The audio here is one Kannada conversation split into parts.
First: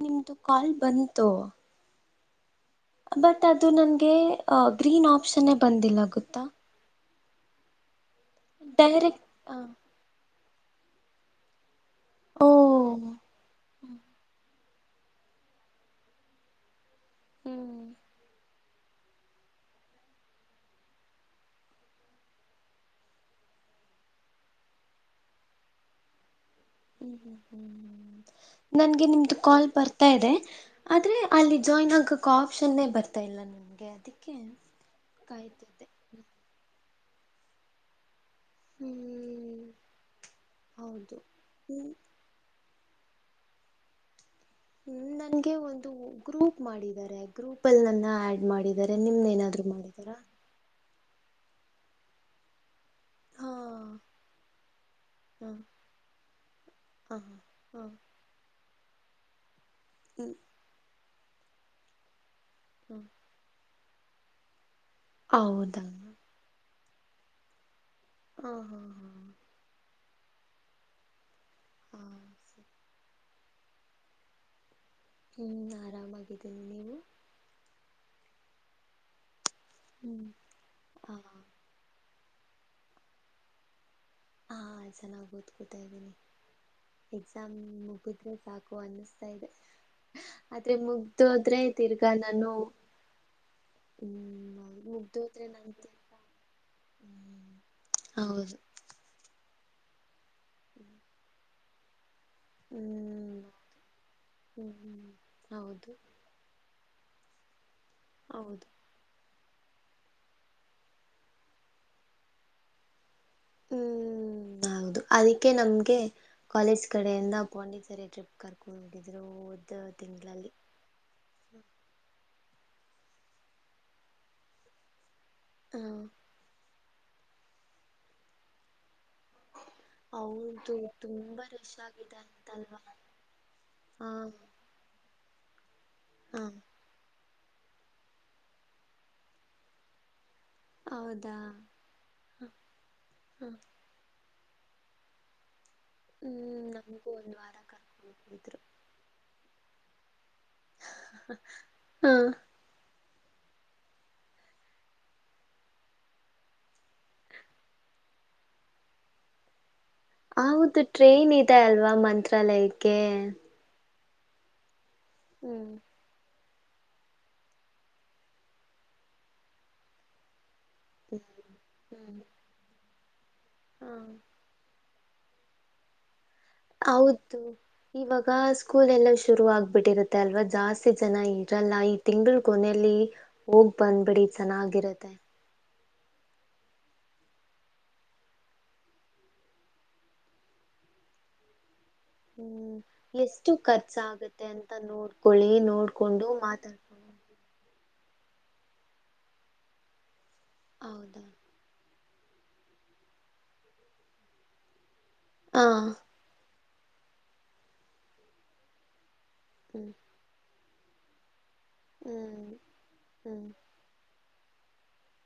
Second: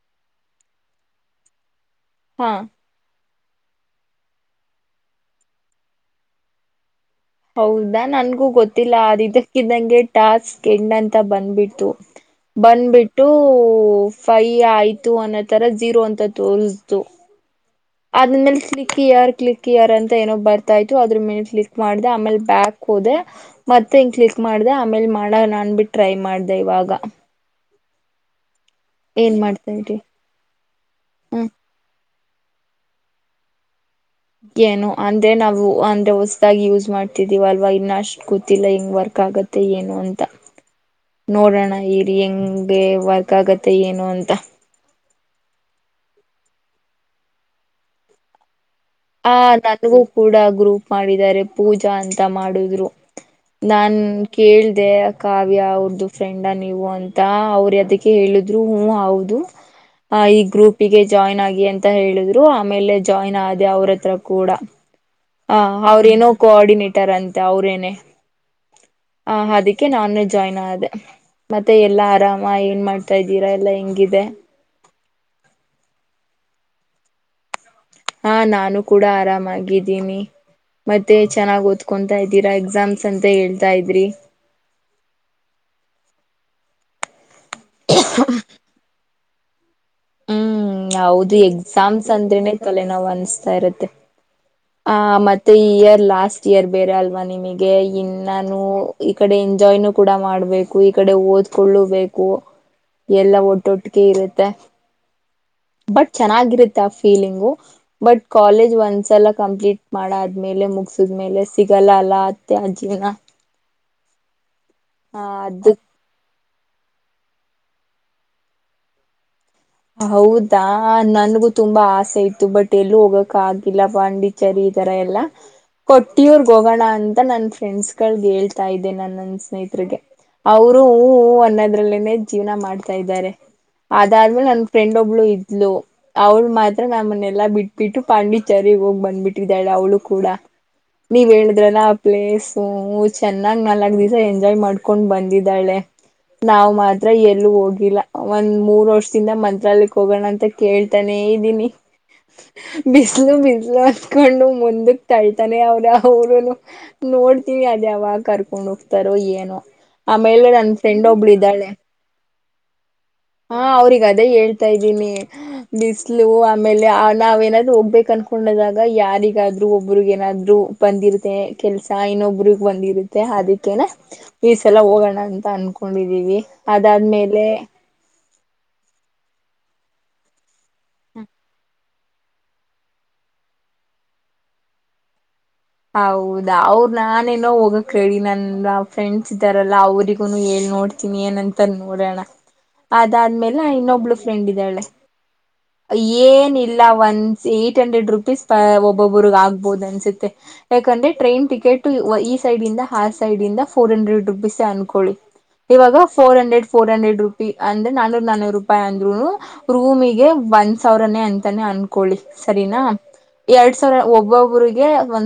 ನಿಮ್ದು ಕಾಲ್ ಬಂತು ಹಾ ಬಟ್ ಅದು ನನ್ಗೆ ಗ್ರೀನ್ ಆಪ್ಷನ್ ಹೇ ಬಂದಿಲ್ಲ ಗೊತ್ತಾ ಹೌದಾ ನನ್ಗೂ ಗೊತ್ತಿಲ್ಲ ಅ ಡೈರೆಕ್ಟ್ ಇದಕ್ಕಿದ್ದಂಗೆ ಟಾಸ್ಕ್ ಎಂಡ್ ಅಂಥ ಬಂದ್ಬಿಡ್ತು ಓ ಹ್ಮ್ ಬಂದ್ಬಿಟ್ಟು ಫೈ ಆಯ್ತು ಅನ್ನೋ ತರ ಜೀರೋ ಅಂತ ತೋರಿಸಿತು ಹ್ಮ್ ಕ್ಲಿಕ್ ಹಿಯರ್ ಕ್ಲಿಕ್ ಹಿಯರ್ ಅಂತ ಏನೋ ಬರ್ತಾ ಇತ್ತು ಅದ್ರ ಮಿನಿ ಕ್ಲಿಕ್ ಮಾಡಿದೆ ಆಮೇಲೆ ಬ್ಯಾಕ್ ಹೋದೆ ಮತ್ತೆ ಮತ್ತ ಹ ಕ್ಲಿಕ್ ಮಾಡಿದೆ ಆಮೇಲೆ ಮಾಡನ ಅನ್ಬಿಟ್ಟಿ ಟ್ರೈ ಮಾಡ ಹ್ಮ್ ಹ್ಮ್ ಹ್ಮ್ ಹ್ಮ್ ನನ್ಗೆ ಏನ್ ನಿಮ್ದು ಕಾಲ್ ಮಾಡ್ತಾ ಇರಿ ಬರ್ತಾ ಇದೆ ಆದ್ರೆ ಹ್ಮ ಅಲ್ಲಿ ಜಾಯಿನ್ ಆಗಕ್ ಆಪ್ಷನ್ನೇ ಬರ್ತಾಯಲ್ಲ ನಮಗೆ ಏನು ಅಂದ್ರೆ ನಾವು ಅಂದ್ರೆ ಹೊಸದಾಗಿ ಯೂಸ್ ಮಾಡ್ತಿದೀವ ಅಲ್ವಾ ಇನ್ನಷ್ಟು ಗೊತ್ತಿಲ್ಲ ಹೆಂಗ್ ವರ್ಕ್ ಹ್ಮ್ ಆಗತ್ತೆ ಏನು ಅಂತ ಹೌದು ನೋಡೋಣ ಹ್ಮ್ ಇರಿ ಹೆಂಗ ಏ ವರ್ಕ್ ಆಗತ್ತೆ ಏನು ಅಂತ. ನನ್ಗೆ ಒಂದು ಗ್ರೂಪ್ ಮಾಡಿದರೆ ಗ್ರೂಪ್ ಅಲ್ಲಿ ನನ್ನ ಆಡ್ ಮಾಡ ಆ ನನಗೂ ಕೂಡ ಗ್ರೂಪ್ ಮಾಡಿದರೆ ಪೂಜಾ ಅಂತ ಮಾಡುದ್ರು. ಹಾ ನಾನ್ ಕೇಳ್ದೆ ಹಾ ಕಾವ್ಯ ಅವ್ರ್ದು ಫ್ರೆಂಡ ನೀವು ಹಾ ಅಂತ ಹಾ ಅವರು ಹಾ ಅದಕ್ಕೆ ಹೇಳುದು ಹೂ ಹೌದು ಹ್ಮ್ ಈ ಗ್ರೂಪ್ಗೆ ಜಾಯಿನ್ ಆಗಿ ಅಂತ ಹೇಳಿದ್ರು ಆಮೇಲೆ ಹಾ ಜಾಯಿನ್ ಆದ ಅವ್ರತ್ರ ಕೂಡ [unintelligible] ಹ ಹೌದಾ ಅವ್ರ ನೋ ಕೋಆರ್ಡಿನೇ ಟ್ಟಾರಂತೆ ಅವ್ರೇನೆೇ. ಹಾ ಹಾ ಹಾ ಹ ಅದಕ್ಕೆ ನಾನು ಜಾಯಿನ್ ಆದೆ ಮತ್ತೆ ಹಾ ಎಲ್ಲಾ ಆರಾಮ ಏನ್ ಮಾಡ್ತ ತಾ ಇದ್ದೀರಾ ಎಲ್ಲಾ ಹೆಂಗಿದೆ. ಹ್ಮ್ ಆರಾಮಾಗಿದ್ದೀನಿ ನೀವು ಹಾ ನಾನು ಕೂಡ ಆರಾಮಾಗಿದ್ದೀನಿ ಹ ಮತ್ತೆ ಚೆನ್ನಾಗಿ ಓದ್ಕೊ ತ ಇದ್ದೀರಾ ಎಕ್ಸಾಮ್ಸ್ ಅಂತ ಹೇಳ್ತಾ ಇದ್ರಿ. ಹಾ ಚೆನ್ನಾಗಾಗಿ ಓದ್ಕೊತಾ ಇದ್ದೀನಿ ಎಕ್ಸಾಮ್ ಮುಗಿದ್ರೆ ಸಾಕು ಅನೂಸ್ ತ ಇದೆ ಆದ್ರೆ ಹ್ಮ್ ಹೌದು ಮುಗ್ದೋದ್ರೆ ಎಕ್ಸಾಮ್ಸ್ ತಿರ್ಗಾ ನಾನು ಅಂದ್ರೆನ ತಲೆನೋವ್ ಅನಿಸ್ತಾ ಇರುತ್ತೆ ಹ್ಮ್ ಹೌದು ಮುಗ್ದೋದ್ರೆ ಮತೆ ನನ್ ಇಯರ್ ಲಾಸ್ಟ್ ಇಯರ್ ಬೇರೆ ಅಲ್ವಾ ಹ್ಮ್ ನಿಮಗೆ ಹೌದು ಇನ್ನಾನು ಈ ಕಡೆ ಎಂಜಾಯ್ನು ಕೂಡ ಮಾಡ್ಬೇಕು ಈ ಕಡೆ ಓದ್ಕೊಳ್ಳು ಬೇಕ್ ಕು ಎಲ್ಲ ಹ್ಮ್ ಒಟ್ಟೊಟ್ಟಿಗೆ ಇರುತ್ತೆ. ಹ್ಮ್ ಹ್ಮ್ ಹೌದು ಬಟ್ ಚೆನ್ನಾಗಿರುತ್ತೆ ಆ ಫೀಲಿಂಗು ಬಟ್ ಹೌದು ಕಾಲೇಜ್ ಒಂದ್ಸಲ ಕಂಪ್ಲೀಟ್ ಮಾಡ ಆದ್ಮೇಲೆ ಮುಗಸದ್ಮೇಲೆ ಸಿಗಲ್ಲ ಅಲ್ಲ ಮತ್ತೆ ಆ ಜೀವನ. ಹ್ಮ್ ಹೌದು ಹ ಅದಕ್ಕೆ ಅದಕ್ ನಮ್ಗೆ ಕಾಲೇಜ್ ಕಡೆಯಿಂದ ಪೋಂಡಿತರಿ ಟ್ರಿಪ್ ಕರ್ಕೊಂಡು ಹೋಗಿದ್ರು ತಿಂಗಳಲ್ಲಿ ಹೌದಾ ನನ್ಗೂ ತುಂಬಾ ಆಸೆ ಇತ್ ಬಟ್ಟೆ ಎಲ್ಲೂ ಹೋಗಕ ಆಗಿಲ್ಲ ಪಾಂಡಿಚರಿ ಈ ತರ ಎಲ್ಲಾ ಹ ಕೊಟ್ಟಿಯುರ್ಗ ಹೋಗೋಣ ಅಂತ ನನ್ ಫ್ರೆಂಡ್ಸ್ ಗಳ ಹೇಳ್ತಾ ಇದ್ದೆ ನಾನ್ ಸ್ನೇಹಿತರಿಗೆ ಹೌದು ಅವರು ಹೂ ಹೂ ತುಂಬಾ ರಶ್ ಆಗಿದೆ ಅನ್ನೋದ್ರಲ್ಲೇನೆೇ ಜೀವನ ಅಂತಲ್ವಾ ಮಾಡ್ತಾ ಇದರೆ. ಹಾ ಅದಾದ್ಮೇಲೆ ನನ್ ಫ್ರೆಂಡ್ ಒಬ್ಳು ಇದ್ಲು ಹ ಅವ್ಳ ಮಾತ್ರ ನಮ್ ನೆಲ್ಲಾ ಬಿಟ್ಬಿಟ್ಟು ಪಾಂಡಿಚರಿ ಹೋಗ್ ಬಂದ್ಬಿಟ್ಟಿದ್ದಾಳೆ ಅವಳು ಕೂಡ. ನೀವ್ ಹೌದಾ ಹೇಳಿದ್ರಲ್ಲ ಆ ಪ್ಲೇಸು ಹ ಚೆನ್ನಾಗ್ ನಾಲ್ಕ್ ದಿಸಾ ಎಂಜ್ ಎಂಜಾಯ್ ಮಾಡ್ಕೊಂಡು ಬಂದಿದಳೆ. ಹ್ಮ್ ನಾವ್ ಮಾತ್ರ ನಮಗೂ ಒಂದ್ ಎಲ್ಲೂ ವಾರ ಹೋಗಿಲ್ಲ ಕರ್ಕೊಂಡ್ ಒಂದ್ ಹೋಗಿದ್ರು ಮೂರ್ ವರ್ಷದಿಂದ ಮಂತ್ರಾಲಕ್ ಹೋಗೋಣಂತ ತೆ ಕೇಳ್ತಾನೆ ಇದೀನಿ ಹ ಬಿಸ್ ಬ್ಲು ಬಿಸ್ಲು ಅತ್ಕೊಂಡು ಮುಂದಕ್ ತಳ್ತನ್ನೇ ಅವ್ರೆ ಅವ್ರುನು ನೋಡ್ತೀನಿ ಅದ್ಯಾವಾಗ ಕರ್ಕೊಂಡ ಹೋಗ್ತಾರೋ ಏನೋ. ಆಮೇಲೆ ನನ್ನ ಹೌದು ಫ್ರೆಂಡ್ಒಬ್ಳು ಟ್ರೈನ್ ಇದೆ ಇದಳೆ [unintelligible] ಅಲ್ವಾ ಮಂತ್ರಾಲಯಕ್ಕೆ ಹಾ ಅವ್ರಿಗ ಹೇಳ್ತಾ ಇದ್ದೀನಿ ಹ್ಮ್ ಬಿಸ್ಲು ಆಮೇಲೆ ನಾವ ಏನಾದ್ರು ಹೋಗ್ಬೇಕು ಅನ್ಕೊಂಡದಾಗ ಯಾರಿಗಾದ್ರು ಒಬ್ಬ್ರಗ ಏನಾದ್ರು ಬಂದಿರುತ್ತೆ ಕೆಲ್ಸ ಹ್ಮ್ ಇನ್ನೊಬ್ರಗ್ ಬಂದಿರುತ್ತೆ ಅದಕ್ಕೇನ ಹ ಈಸಲ ಎಲ್ಲ ಹೋಗೋಣ ಅಂತ ಅನ್ಕೊಂಡಿದೀವಿ ಅದಾದ್ಮೇಲೆ ಆಗ ಸ್ಕೂಲ್ ಎಲ್ಲ ಶುರು ಆಗ್ಬಿಟ್ಟಿರುತ್ತೆ ಅಲ್ವಾ ಜಾಸ್ತಿ ಜನ ಇರಲ್ಲ ಈ ತಿಂಗಲ್ ಕೊನೆಲ್ಲಿ. ಹೋಗ್ ಬಂದ್ಬಿಡಿ ಚೆನ್ನಾಗಿರತ್ತೆ. ಹೌದ ಅವ್ರ ನಾನೇನೋ ಹೋಗಕ್ ರೆಡಿ ನನ್ ಫ್ರೆಂಡ್ಸ್ ಇದಾರಲ್ಲ ಅವ್ರಿಗುನು ಹೇಳ್ ನೋಡ್ತಿನಿ ಏನಂತರ್ ಹ್ಮ್ ಎಷ್ಟು ಖರ್ಚ ಇನ್ನೊಬ್ಳು ಆಗತ್ತೆ ಫ್ರೆಂಡ್ ಅಂತ ಇದ್ದಾಳೆ ನೋಡ್ಕೊಳ್ಳಿ ನೋಡ್ಕೊಂಡು ಮಾತಾಡ್ ಆ ಒನ್ಸ್ ಹಂಡ್ರೆಡ್ ರುಪೀಸ್ ಒಬ್ಬೊಬ್ಬ್ರ ಆಗ್ಬಹುದು ಅನ್ಸುತ್ತೆ ಯಾಕಂದ್ರೆ ಹೌದಾ ಟ್ರೈನ್ ಟಿಕೆಟ್ ಈ ಸೈಡಿಂದ ಆ ಸೈಡಿಂದ ಫೋರ್ ಹಂಡ್ರೆಡ್ ರುಪೀಸ್ ಅನ್ಕೊಳ್ಳಿ ಹ ಇವಾಗ four hundred four hundred rupee ಅಂದ್ರೆ ನಾನೂರು ನಾನೂರು ರೂಪಾಯಿ ಅಂದ್ರು ಹ್ಮ್ ರೂಮಿಗೆ ಒಂದ್ ಸಾವ್ರನೆ ಅಂ ಅನ್ಕೊಳ್ಳಿ ಹ್ಮ್ ಸರಿನಾ ಹ್ಮ್ ಎರಡ್ ಸಾವ್ರ ಒಬ್ಬೊಬರಿಗೆ ಒ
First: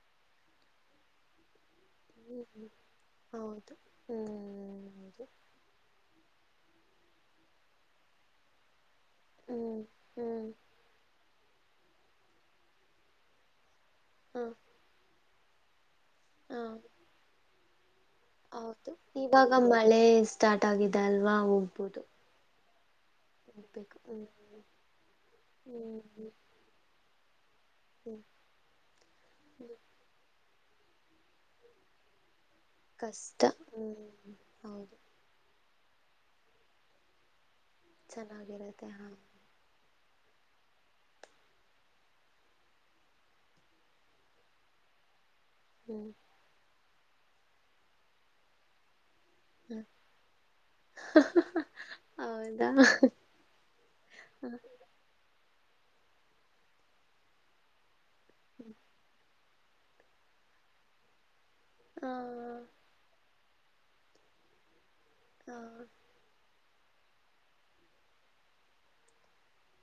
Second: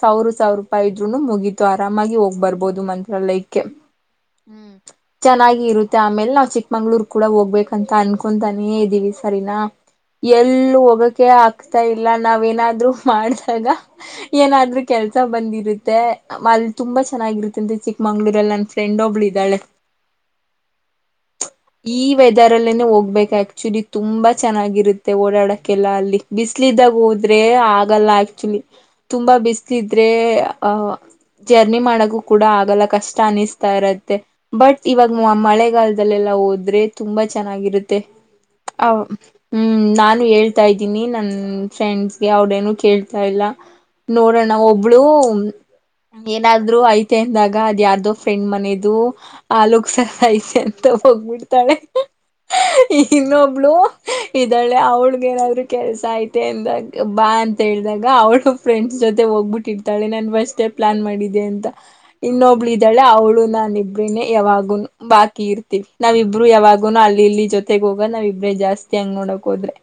ಸಾವಿ ಸಾವಿರ ರೂಪಾಯಿ ಇದ್ರುನು ಮುಗೀತ್ ಆರಾಮಾಗಿ ಹೋಗ್ ಹ್ಮ್ ಹ್ಮ್. ಬರ್ಬೋದು ಮಂತ್ರಾಲಯಕ್ಕೆ ಹೌದು ಹ್ಮ್ ಹೌದು ಚೆನ್ನಾಗಿ ಇರುತ್ತೆ ಆಮೇಲೆ ನಾ ಚಿಕ್ಕಮಂಗ್ಳೂರ್ ಕೂಡ ಹೋಗ್ಬೇಕ ಅಂತ ಅನ್ಕೊಂತಾನೇ ಇದೀವಿ ಸರಿನಾ ಹ್ಮ್ ಹ್ಮ್ ಎಲ್ಲ ಹೋಗಕೆ ಆಗ್ತಾ ಇಲ್ಲ ನಾವೇನಾದ್ರು ಮಾಡಿದಾಗ ಹ ಏನಾದ್ರೂ ಕೆಲ್ಸ ಬಂದಿರುತ್ತೆ ಹ ಅಲ್ಲಿ ತುಂಬಾ ಚೆನ್ನಾಗಿರುತ್ತೆ ಅಂತ ಚಿಕ್ಕ ಹೌದು ಇವಾಗ ಮಳೆ ಸ್ಟಾರ್ಟ್ ಆಗಿದೆ ಅಲ್ವಾ ಹೋಗ್ಬೋುದು ಈ ವೆದರ್ ಹೋಗ್ಬೇಕು ಆಕ್ಚುಲಿ ತುಂಬಾ ಚೆನ್ನಾಗಿರುತ್ತೆ ಓಡಾಡಕ್ಕೆಲ್ಲಾ ಹ್ಮ್ ಅಲ್ಲಿ ಹ್ಮ್ ಬಿಸಲಿದಾಗ ಹೋದ್ರೆ ಆಗಲ್ಲಾ ಹ್ಮ್ ಆಲಿ ತುಂಬಾ ಬಿಸ್ ಇದ್ರೆ ಜರ್ನಿ ಮಾಡ ಕೂಡ ಆಗಲ್ಲ ಕಷ್ಟ ಅನಿಸ್ತಾ ಇರತ್ತೆ ಬಟ್ ಹೌದು ಇವಾಗ ಮಳೆ ಗಾಲದಲ್ಲಲ್ಲಾ ಹೋದ್ರೆ ತುಂಬಾ ಚೆನ್ನಾಗಿರುತ್ತೆ ಚೆನ್ನಾಗಿರತ್ತೆ ಹಾ ಹ್ಮ ಹೇಳ್ತಾ ಇದ್ದೀನಿ ನನ್ ಫ್ರೆಂಡ್ಸ್ಗೆ ಅವಡೇನು ಕೇಳ್ತಾ ಇಲ್ಲ ನೋಡೋಣ ಒಬ್ಳು ಹ್ಮ್ ಏನಾದ್ರರು ಆಯ್ತು ಂದಾಗ ಅದು ಯಾರ್ದೋ ಫ್ರೆಂಡ್ ಮನೆಯದು ಹ ಆಲೋಕ್ಸಯತೆ ಅಂತ ಹೋಗ್ಬಿಡ್ತಾಳೆ ಹೌದಾ ಇನ್ನೊಬ್ಳು ಇದಳೆ ಅವಳಗ ಏನಾದ್ರರು ಕೆಲಸ ಐತೆ ಅಂದಾಗ ಬಾ ಅಂತ ಹೇಳಿದಾಗ ಅವಳು ಫ್ರೆಂಡ್ಸ್ ಜೊತೆ ಹೋಗ್ಬಿಟ್ಟಿರ್ತಾಳೆ ನಾನ ಬಷ್ಟೇ ಪ್ಲಾ ಮಾಡಿದ್ದಿದೆ ಅಂತ ಹಾ ಇನ್ನೊಬ್ಳು ಇದ್ದಾಳೆ ಅವಳು ನಾನ ಇಬ್ರನೇ ಯಾವಗು ನು ಬಾಕಿ ಹಾ ಇರ್ತಿೀವಿ ನಾವ ಇಬ್ರು ಯಾವಾಗನು ಅಲ್ಲಿ ಇಲ್ಲಿ ಜೊತೆಗ ಹೋಗ ನಾವ್ ಇಬ್ರೇ ಜಾಸ್ತಿ ಹಂಗ್ ನೋಡಕ್ ಹೋದ್ರೆ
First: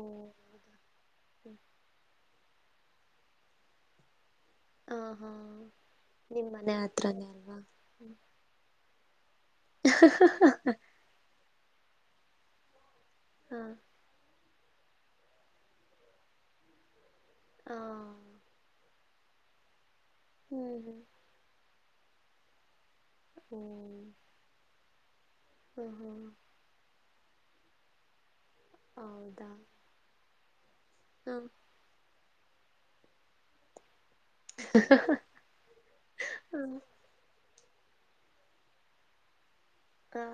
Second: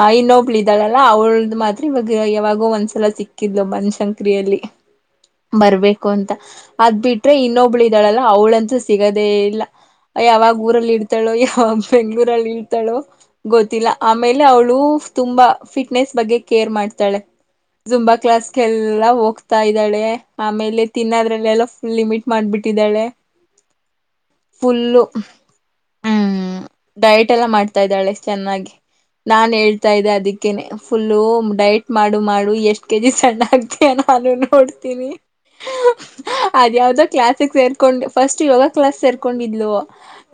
ಓ ಇನ್ನೊಬ್ಳ ಇದಿದ್ದಾಳಲ್ಲ ಅವಳ್ದ ಮಾತ್ರ ಇವಾಗ ಯಾವಾಗೋ ಒಂದ್ಸಲ ಸಿಕ್ಕಿದ್ಲು ಬನ್ಶಂಕರ್ ಕ್ರಲ್ಲಿ ಹಾ ಹಾ ಬರ್ಬೇಕು ಅಂತ ನಿಮ್ಮ ಮನೆ ಅದ್ ಹತ್ರನೇ ಬಿಟ್ರೆ ಅಲ್ವಾ ಇನ್ನೊಬ್ಳು ಹ್ಮ್ ಇದಾಳಲ್ಲ ಅವಳಂತ ಸಿಗದೇ ಇಲ್ಲ ಯಾವಾಗ ಊರಲ್ಲಿ ಇಡ್ತಾಳೋ ಯಾವಾಗ ಬೆಂಗ್ಳೂರಲ್ಲಿ ಇಡ್ತಾಳೋ ಹಾ ಗೊತ್ತಿಲ್ಲ ಆಮೇಲೆ ಅವಳು ತುಂಬಾ ಫಿಟ್ನೆಸ್ ಬಗ್ಗೆ ಕೇರ್ ಮಾಡ್ತಾಳೆ ಹಾ ಜುಂಬಾ ಕ್ಲಾಸ್ಗೆಲ್ಲ ಹೋಗ್ತಾ ಇದ್ದಾಳೆ ಹ್ಮ್ ಆಮೇಲೆ ಹ್ಮ್ ತಿನ್ನೋದ್ರಲ್ಲೆಲ್ಲ ಲಿಮಿಟ್ ಮಾಡ್ಬಿಟ್ಟಿದ್ದಾಳೆ ಹ್ಮ್ ಫುಲ್ಲು ಹ್ಮ್ ಹ್ಮ್ ಡಯಟ್ ಎಲ್ಲ ಮಾಡ್ತಾ ಇದ್ದಾಳೆ ಚೆನ್ನಾಗಿ ಹೌದಾ ನಾನ್ ಹೇಳ್ತಾ ಇದ್ದೆ ಅದಕ್ಕೇನೆ ಫುಲ್ಲು ಡಯಟ್ ಮಾಡು ಮಾಡು ಎಷ್ಟ್ ಕೆಜಿ ಸಣ್ಣ ಆಗ್ತ ನಾನು ಹ ನೋಡ್ತೀನಿ ಅದ ಹಾ ಯಾವ್ದೋ ಕ್ಲಾಸಿಕ್ಸ್ರ್ ಕೊಂಡ್ ಫಸ್ಟ್ ಯೋಗ ಕ್ಲಾಸ್ ತರ್ಕೊಂಡಿದ್ಲು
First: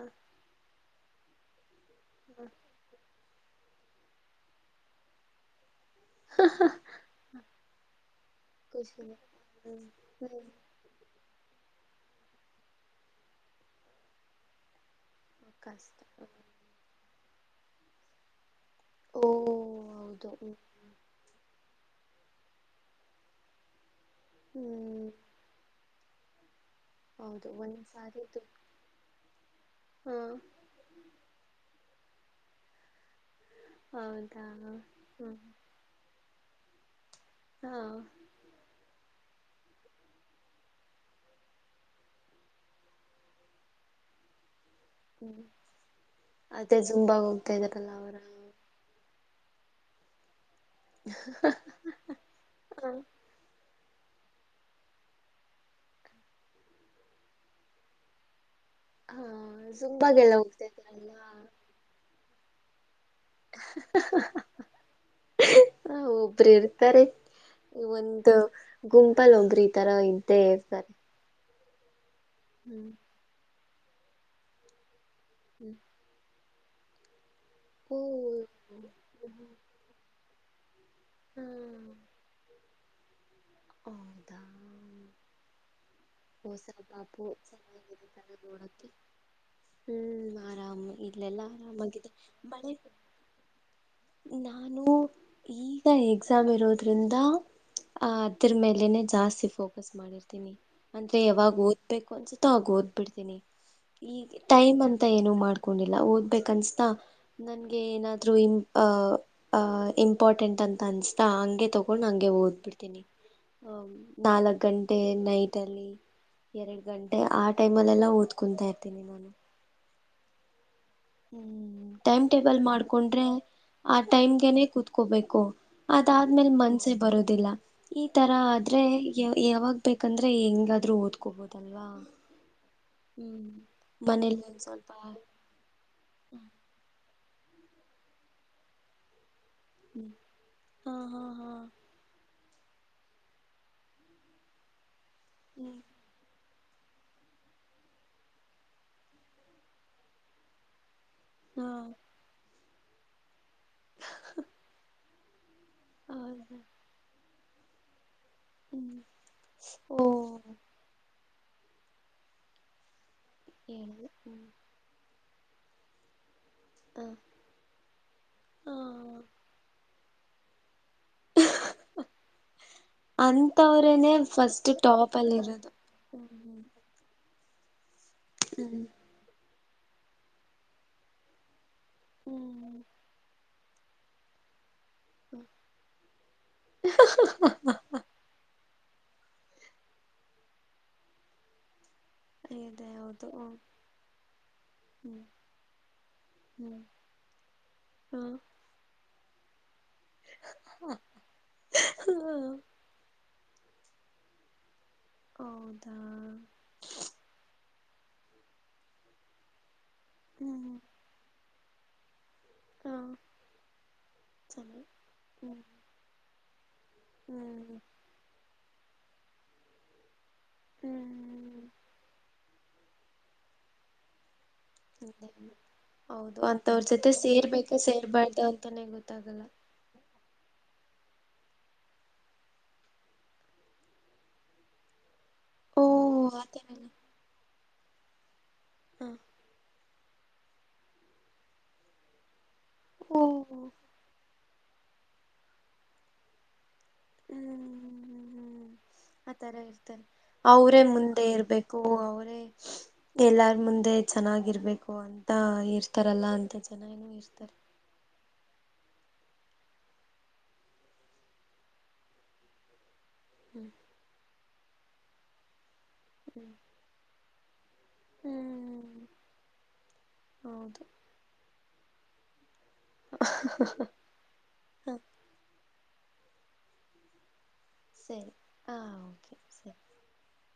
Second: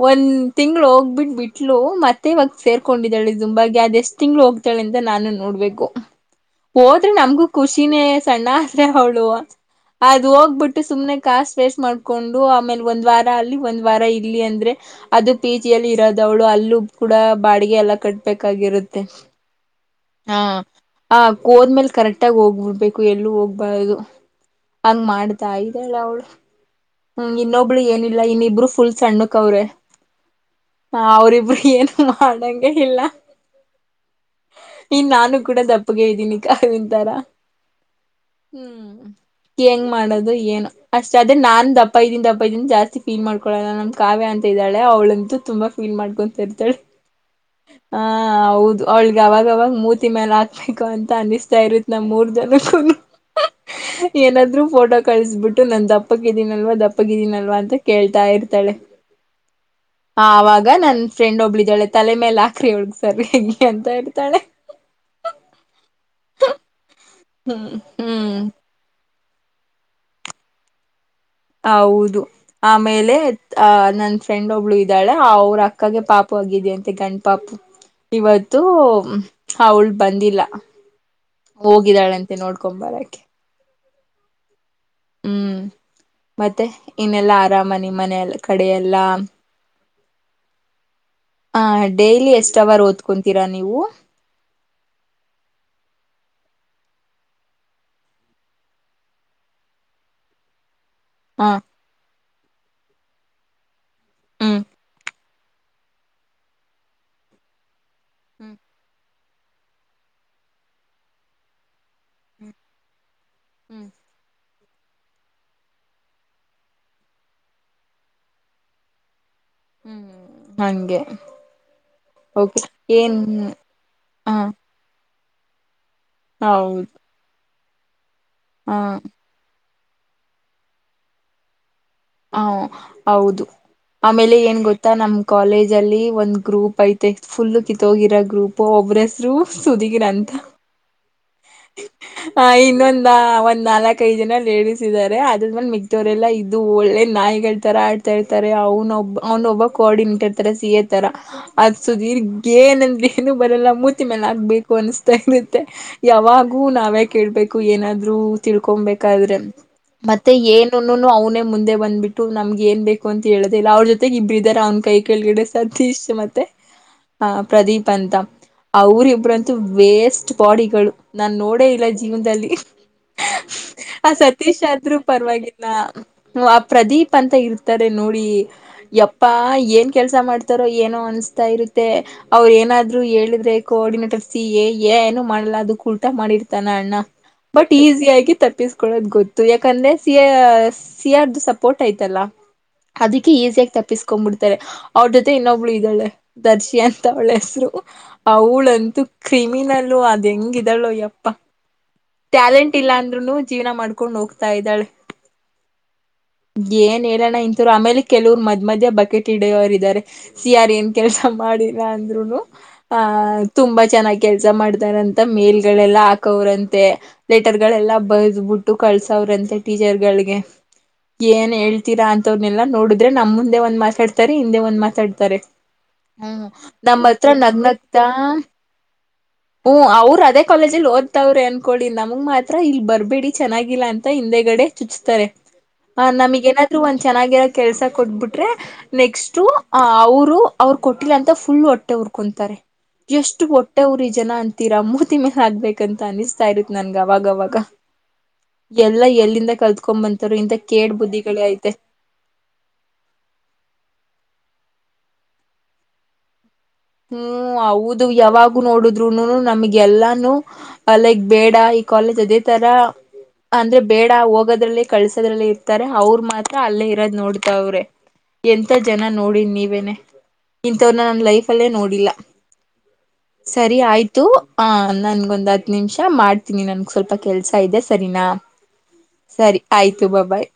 ಒಂದ್ ತಿಂಳು ಹೋಗ್ಬಿಟ್ಟ ಬಿಟ್ಲು ಮತ್ತೆ ಇವಾಗ ಸೇರ್ಕೊಂಡಿದ್ದಾಳೆ ತುಂಬಾಗಿ ಅ್ ಎಷ್ಟ್ ತಿಂಗ್ಗಳು ಹೋಗ್ತಾಳೆ ಅಂತ ನಾನು ನೋಡ್ಬೇಕು ಹೋದ್ರೆ ನಮಗೂ ಖುಷಿನೇ ಸಣ್ಣ ಆದ್ರೆ ಖುಷಿನೇ ಅವಳು ಹ್ಮ್ ಅದು ಹ್ಮ್ ಹೋಗ್ಬಿಟ್ಟು ಸುಮನೆ ಕಸ್ ವ ಮಾಡ್ಕೊಂಡು ಆಮೇಲೆ ಒಂದ್ ವಾರ ಅಲ್ಲಿ ಒಂದ್ ವಾರ ಇಲ್ಲಿ ಅಂದ್ರೆ ಅದು ಪಿ ಜಿಯಲ್ಲಿ ಕಷ್ಟ ಇರೋದವ್ಳು ಅಲ್ಲೂ ಕೂಡ ಬಾಡಿಗೆ ಎಲ್ಲ ಕಟ್ಬೇಕು ರುತ್ತೆ ಓ ಹೌದು ಹ ಆ ಕೋರ್ ಮೇಲೆ ಕರೆಕ್ಟ್ ತ್ತಾಗ ಹೋಗ್ಬಿಡ್ಬೇಕು ಎಲ್ಲೂ ಹೋಗ್ಬಾರ್ದದು ಹಂಗ್ ಹ್ಮ್ ಮಾಡ್ತಾ ಇದ್ದಾಳ ಅವಳು ಹ್ಮ್ ಹೌದು ಇನ್ನೊಬ್ಳು ಏನಿಲ್ಲ ಒಂದ್ಸಾರಿ ದುಡ್ಡು ಇನ್ನಿಬ್ರು ಫುಲ್ ಸಣ್ಣಕ್ ಅವ್ರೆ ಹಾ ಹಾ ಅವರು ಇಬಡಿ ಏನು ಮಾಡಂಗಗೆ ಇಲ್ಲ ಹೌದಾ ಇನ್ ಹ್ಮ ನಾನು ಕೂಡ ದಪ್ಪಗೆ ಇದ್ದೀನಿ ಕ ವಿಂತಾರಾ ಹಾ ಹ್ಮ್ ಹೆಂಗ್ ಮಾಡದು ಏನು ಅಷ್ಟೇ ಅದ್ರ ನಾನ್ ದಪ್ಪ ಇದಿನ ದಪ್ಪ ಇದೀ ಜಾಸ್ತಿ ಫೀಲ್ ಮಾಡಕೊಳ್ಳೋಣ ನಮ್ ಕಾವ್ಯ ಅಂತ ಇದ್ದಳೆ ಅವಳಂತ ಹ್ಮ್ ತುಂಬಾ ಫೀಲ್ ಮಾಡ್ಕೊಂತರ್ತಾಳೆ ಅದೇ ಜುಂಬಾಗ ಹೋಗ್ತಾ ಇದಾರಲ್ಲ ಹ ಅವರ ಹೌದು ಅವಳಿಗೆ ಅವಾಗವಾಗ ಮೂತಿ ಮ್ಯಾಲ ಹಾಕ್ಬೇಕು ಅಂತ ಅನಿಸ್ತಾ ಇರುತ್ ನಮ್ ಮೂರ್ ಜನ ಹ ಏನಾದ್ರು ಫೋಟೋ ಕಳಿಸಬಿಟ್ಟು ನನ್ ದಪ್ಪಕ್ಕ ಇದಿದೀನಲ್ವಾ ದಪ್ಪಗ ಇದಿದೀನಲ್ವಾ ಅಂತ ಕೇಳ್ತಾ ಇರ್ತ ಹಾ ಹ ಜುಂಬಾಗೆಲ್ಲ ಹೋಗ್ತಾ ಅವಾಗ ನನ್ ಇದಾರಲ್ಲ ಫ್ರೆಂಡ್ ಒಬ್ಳಿದಾಳೆ ತಲೆ ಮೇಲೆ ಆಕ್ರ ಒಳಗ್ ಸರಿ ಹಗೆ ಎಂತ ಇರ್ತಾಳೆ ಹ ಒಬ್ರು ಇರ್ತಾರೆ ಹ್ಮ ಹ್ಮ್ ಗುಂಪಲ ಒಬ್ರ ಈ ತರ ಇದ್ದೇ ಇರ್ತ ಹೌದು ಆಮೇಲೆ ಆ ನನ್ ಅ ಫ್ರೆಂಡ್ ಒಬ್ಳ ಇದ್ದಾಳೆ ಅವ್ರ ಹ್ಮ್ ಅಕ್ಕಗೆ ಪಾ ಪು ಆಗಿದೆ ಅಂತೆ ಗಂಡಪಾಪು ಓ ಇವತ್ತು ಅವಳ ಬಂದಿಲ್ಲ. ಹಾ ಹೋಗಿದಾಳಂತೆ ನೋಡ್ಕೊಡ ಬರಕೆ ಹೌದ ಹ್ಮ. ಹ್ಮ ಮತ್ತೆ ಪಾಪು ಇನೆಲ್ಲಾ ಆರಾಮ ನಿ ಚೆನ್ನಾಗಿದೆ ಕಣೆ ಮನೆಯಲ್ಲ ಕಡೆ ನೋಡೋಕ್ಕೆ ಎಲ್ಲಾ ಹ್ಮ್ ಆರಾಮು ಇಲ್ಲೆಲ್ಲಾ ಆ ಆರಾಮಾಗಿದೆ ಡೈಲಿ ಎಷ್ಟ ಮಳೆ ಅವರ್ ಓದ್ಕೊಂತೀರಾ ನೀವು ನಾನು ಈಗ ಎಕ್ಸಾಮ್ ಇರೋದ್ರಿಂದ ಅದ್ರ ಮೇಲೆನೆ ಜಾಸ್ತಿ ಫೋಕಸ್ ಮಾಡಿರ್ತೀನಿ. ಅಂದ್ರೆ ಹ ಯಾವಾಗ ಓದ್ಬೇಕು ಅನ್ಸುತ್ತೋ ಆಗ ಓದ್ಬಿಡ್ತೀನಿ ಈಗ ಹ್ಮ್ ಟೈಮ್ ಅಂತ ಏನು ಮಾಡ ಅಕೊಂಡಿಲ್ಲ ಓದ್ಬೇಕ ಅನ್ಸ್ತಾ ನನ್ಗೆ ಏನಾದ್ರು ಹ್ಮ್ ಅ ಅ ಇಂಪಾರ್ಟೆಂಟ್ ಅಂತ ಅನ್ಸ್ತಾ ಹಂಗೆ ತ ಕೊಂಡ ಹಂಗೆ ಹ್ಮ್ ಓದ್ಬಿಡ್ತೀನಿ ಹ್ಮ್ ನಾಲ್ ಗಂಟೆ ನೈಟ್ ಅಲ್ಲಿ ಎರಡ ಗಂಟೆ ಆ ಟೈಮ್ ಅಲ್ಲ ಎಲ್ಲ ಓದ್ಕೊಂತಾ ಇರ್ತೀನಿ ನಾನು ಹ್ಮ್ ಹಂಗೆ ಟೈಮ್ ಟೇಬಲ್ ಓಕೆ ಏನ್ ಮಾಡ್ಕೊಂಡ್ರೆ ಆ ಹ ಟೈಮ್ಗೆನೆೇ ಕುೂತ್ಕೋಬೇಕು. ಅದಾದ್ಮೇಲೆ ಹೌದು ಮನ್ಸೇ ಬರೋದಿಲ್ಲ ಈ ತರ ಹ ಆದ್ರೆ ಯ ಯಾವಾಗ ಬೇಕಂದ್ರೆ ಹೆಂಗಾದ್ರು ಓದ್ಕೋಬೋದಲ್ವಾ. ಹ ಹೌದು ಹ್ಮ್ ಆಮೇಲೆ ಮನೇಲಿ ಏನ್ ಒಂದ್ ಸ್ವಲ್ಪ ಗೊತ್ತಾ ನಮ್ ಕಾಲೇಜಲ್ಲಿ ಒಂದ್ ಗ್ರೂಪ್ ಐತೆ. ಫುಲ್ ಕಿತ್ತೋಗಿರ ಗ್ರೂಪ್ ಒಬ್ರಸರು ಸುದಿರ ಹ್ಮ್ ಅಂತ ಹಾ ಹಾ ಹಾ ಆ ಇನ್ನೊಂದ ಒಂದ್ ನಾಲ್ಕಐದ ಜನ ಲೇಡಿಸ್ ಇದಾರೆ. ಅದ್ರಂದ ಹ್ಮ್ ಮಿಕ್ಕದವರೆಲ್ಲ ಇದ್ದ ಇದು ಒಳ್ಳೆ ನಾಯಿಗಳ ತರ ಆಡ್ತಾ ಇರ್ತಾರೆ ಅವನ ಒಬ್ಬ ಅವನ ಒಬ್ಬ ಕೋಆರ್ಡಿನೇಟರ್ ತರ ಸಿ ಎತ್ ಹಾ ಅದ ಸುದೀರ್ಘ ಏನಂದ್ರ ಏನು ಬರಲ್ಲ ಮೂತಿ ಮೇಲೆ ಆಕ್ಬೇಕು ಅನಿಸತಾ ಇರತ್ತೆ. ಹೌದಾ ಯಾವಾಗೂ ನಾವೇ ಕೇಳ್ಬೇಕು ಏನಾದ್ರು. ಹ್ಮ್ ತಿಳ್ಕೊಬೇಕಾದ್ರೆ ಓ ಮತ್ತೆ ಏನನ್ನುನೂ ಅವನೇ ಮುಂದ ಬಂದ್ಬಿಟ್ಟು ನಮ್ಗೆ ಏನ್ ಬೇಕ ಅಂತ ಹೇಳುದ ಇಲ್ಲ ಅವ್ರ ಹೇಳಿದೆ ಜೊತೆಗೆ ಇಬ್ಬ್ರ ಹ್ಮ್ ಇದಾರ ಅವ್ನ್ ಕೈ ಕೆಳಗಡೆ ಸತೀಶ ಮತ್ತೆ ಹ ಅ ಪ್ರದೀಪ್ ಅಂತ ಹಾ ಅವರಿಬ್ರಾಂತು ವೇಸ್ಟ್ ಬಾಡಿಗಳು ನಾನ್ ನೋಡೇ ಇಲ್ಲ ಜೀವನದಲ್ಲಿ ಆ ಅಂತವ್ರೇನೆ ಸತೀಶ್ ಫಸ್ಟ್ ಆದ್ರೂ ಟಾಪ್ ಅಲ್ಲಿ ಪರವಾಗಿಲ್ಲ ಇರೋದು ಆ ಹ್ಮ್ ಪ್ರದೀಪ್ ಅ ಇರ್ತಾರೆ ನೋಡಿ ಹ್ಮ್ ಯಪ್ಪಾ ಏನ್ ಕೆಲ್ಸ ಮಾಡ್ತಾರೋ ಏನೋ ಅನ್ಸ್ತಾ ಇರುತ್ತ. ತ್ತ ಅವ್ರ ಹ್ಮ್ ಏನಾದ್ರು ಹೇಳಿದ್ರೆ ಕೋಆರ್ಡಿನೇಟರ್ಸ ಏ ಏನು ಹ್ಮ್ ಮಾಡಲ್ಲ ಅದ ಮಾಡಿರ್ತಾನ ಅಣ್ಣ ಬಟ್ ಈಸಿ ಆಗಿ ತ ತ ಪಿಸ್ಕೊಳ್ಳೋದ್ ಗೊತ್ತು ಯಾಕಂದ್ರೆ ಸಿ ಸಿಯರ್ದ ಸಪೋರ್ಟ್ ಐಯ್ತಲ್ಲ. ಇದೆ ಹೌದು ಅದಕ್ಕೆ ಈಸಿಯಾಗಿ ತಪ್ಪಿಸ್ಕೊಬಿಡ್ತಾರೆ ಅವ್ರ ಹ್ಮ್ ಜೊತೆ ಇನ್ನೊಬ್ಳು ಇದ್ದಾಳೆ ದರ್ಶಿ ಹ್ಮ್ ಅಂತ ಅವಳ ಹೆಸರು. ಅವಳಂತೂ ಕ್ರಿಮಿನಲ್ಲೂ ಅ ಇದ್ದಳು ಯಪ್ಪಾ ಹ್ಮ್ ಟ್ಯಾಲೆಂಟ್ ಇಲ್ಲ ಅಂದ್ರೂನು ಜೀವನ ಮಾಡ್ಕೊಂಡು ಹೋಗ್ತಾ ಇದ್ದಾಳೆ. ಹೌದಾ ಏನ್ ಹೇಳೋಣ ಇಂಥರು ಆಮೇಲೆ ಕೆಲವರು ಮದ್ ಮಧ್ಯ ಬಕೆಟ್ ಹಿಡಿಯೋರಿದಾರೆ. ಸಿ ಆರ್ ಹ್ಮ್ ಏನ್ ಕೆಲ್ಸ ಮಾಡಿಲ್ಲ ಅಂದ್ರುನು ಹಾ ಆ ತುಂಬಾ ಚೆನ್ನಾಗ ಕೆಲ್ಸ ಸರಿ ಮಾಡ್ತಾರಂತ ಮೇಲ್ ಹ್ಮ್ ಎಲ್ಲ ಹಾಕೋರಂತೆ ಲೇಟರ್ ಹ್ಮ್ ಗಳೆಲ್ಲ ಬರ್ದಬಿಟ್ಟು ಕಳ್ಸವ್ರಂತೆ ಟೀಚರ್ ಗಳಿಗೆ ಏನ್ ಹ್ಮ್ ಹೇಳ್ತೀರಾ ಅಂತವರನೆೆಲ್ಲಾ ನೋಡಿದ್ರೆ ನಮ್ಮ ಮುಂದೆ ಒಂದ್ ಮಾತಾಡ್ತಾರೆ. ಮುಂದೆ ಒಂದ್ ಹ್ಮ್ ಮಾತಾಡ್ತಾರೆ. ಹೌದು ಹ್ಮ್ ಅಂತವ್ರ ನಮ್ಮ ಜೊತೆ ಹತ್ರ ಸೇರ್ಬೇಕಾ ನಗ್ನಗ್ತಾ ಸೇರ್ಬಾರ್ದಾ ಅಂತಾನೇ ಗೊತ್ತಾಗಲ್ಲ. ಹ್ಮ್ ಅವ್ರು ಅದೇ ಕಾಲೇಜಲ್ಲಿ ಓದ್ತಾವ್ರೆ ಅನ್ಕೊಳ್ಳಿ ನಮಗ್ ಮಾತ್ರ ಇಲ್ ಬರ್ಬೇಡಿ ಚೆನ್ನಾಗಿಲ್ಲ ಅಂತ ಹಿಂದೆಗಡೆ ಚುಚ್ಸ್ತಾರೆ. ಓ ಆ ನಮಗ್ ಏನಾದ್ರು ಆತರಲ್ಲ ಒಂದ ಚೆನ್ನಾಗಿರೋ ಕೆಲ್ಸ ಕೊಟ್ಬಿಟ್ರೆ ಹ ನೆಕ್ಸ್ಟು ಅ ಅವರು ಅವರ ಕೊಟ್ಟಿಲ್ಲ ಅಂತ ಫುಲ್ ಹೊಟ್ಟೆ ಊರ್ ಕೊಂತಾರೆ ಓ ಎಷ್ಟ ಹೊಟ್ಟೆ ಉರಿ ಜನ ತೀರಾ ಮೂತಿ ಮೇಲೆ ಹಾಕ್ಬೇಕಂತ ಅನಿಸ್ತಾ ಇರುತ್ತ ನನ್ಗ ಹ್ಮ್ ಅವಾಗವಾಗ ಎಲ್ಲಾ ಎಲ್ಲಿಂದ ಆತರ ಇರ್ತಾರೆ ಕಲ್ತ್ಕೊಂಡ್ ಬಂತಾರೋ ಇಂತ ಅವರೇ ಕೇಡ್ ಮುಂದೆ ಬುದ್ಧಿಗಳೇ ಐತೆ ಇರ್ಬೇಕು ಅವರೇ ಎಲ್ಲಾರ ಮುಂದೆ ಚೆನ್ನಾಗಿರ್ಬೇಕು ಅಂತ ಇರ್ತಾರಲ್ಲ ಅಂತ ಜನ ಏನು ಇರ್ತಾರೆ ಹ್ಮ್ ಹೌದು ಯಾವಾಗ್ ಅದ್ರೂ ನೋಡುದ್ರುನು ನಮಗೆ ಎಲ್ಲಾನು ಅಲ್ಲಿಗ್ ಬೇಡ ಈ ಕಾಲೇಜ್ ಅದೇ ತರ ಹ್ಮ್ ಅಂದ್ರೆ ಬೇಡ ಹೋಗದ್ರಲ್ಲಿ ಕಳ್ಸೋದ್ರಲ್ಲಿ ತಾರೆ ಅವ್ರ ಹ್ಮ್ ಮಾತ್ರ ಅಲ್ಲೇ ಇರೋದ್ ನೋಡ್ತಾವ್ರೆ ಎಂತ ಹ್ಮ್ ಜನ ನೋಡಿ ನೀವೇನೆ ಹೌದು ಇಂತವರನ್ನ ನನ್ ಲೈಫ್ ಲೈಪ್ ಅಲ್ಲೇ ನೋಡಿಲ್ಲ ಸರಿ ಹಾಂ ಆಯ್ತು ಆ ನನ್ಗೊಂದ್ ಹತ್ತು ನಿಮಿಷ ಮಾಡ್ತೀನಿ ನನ್ಗ್ ಸ್ವಲ್ಪ ಕೆಲಸ ಇದೆ ಸರಿನಾ ಸರಿ ಹಾಂ ಓಕೆ ಸರಿ ಆಯ್ತು ಬಾ ಬಾಯ್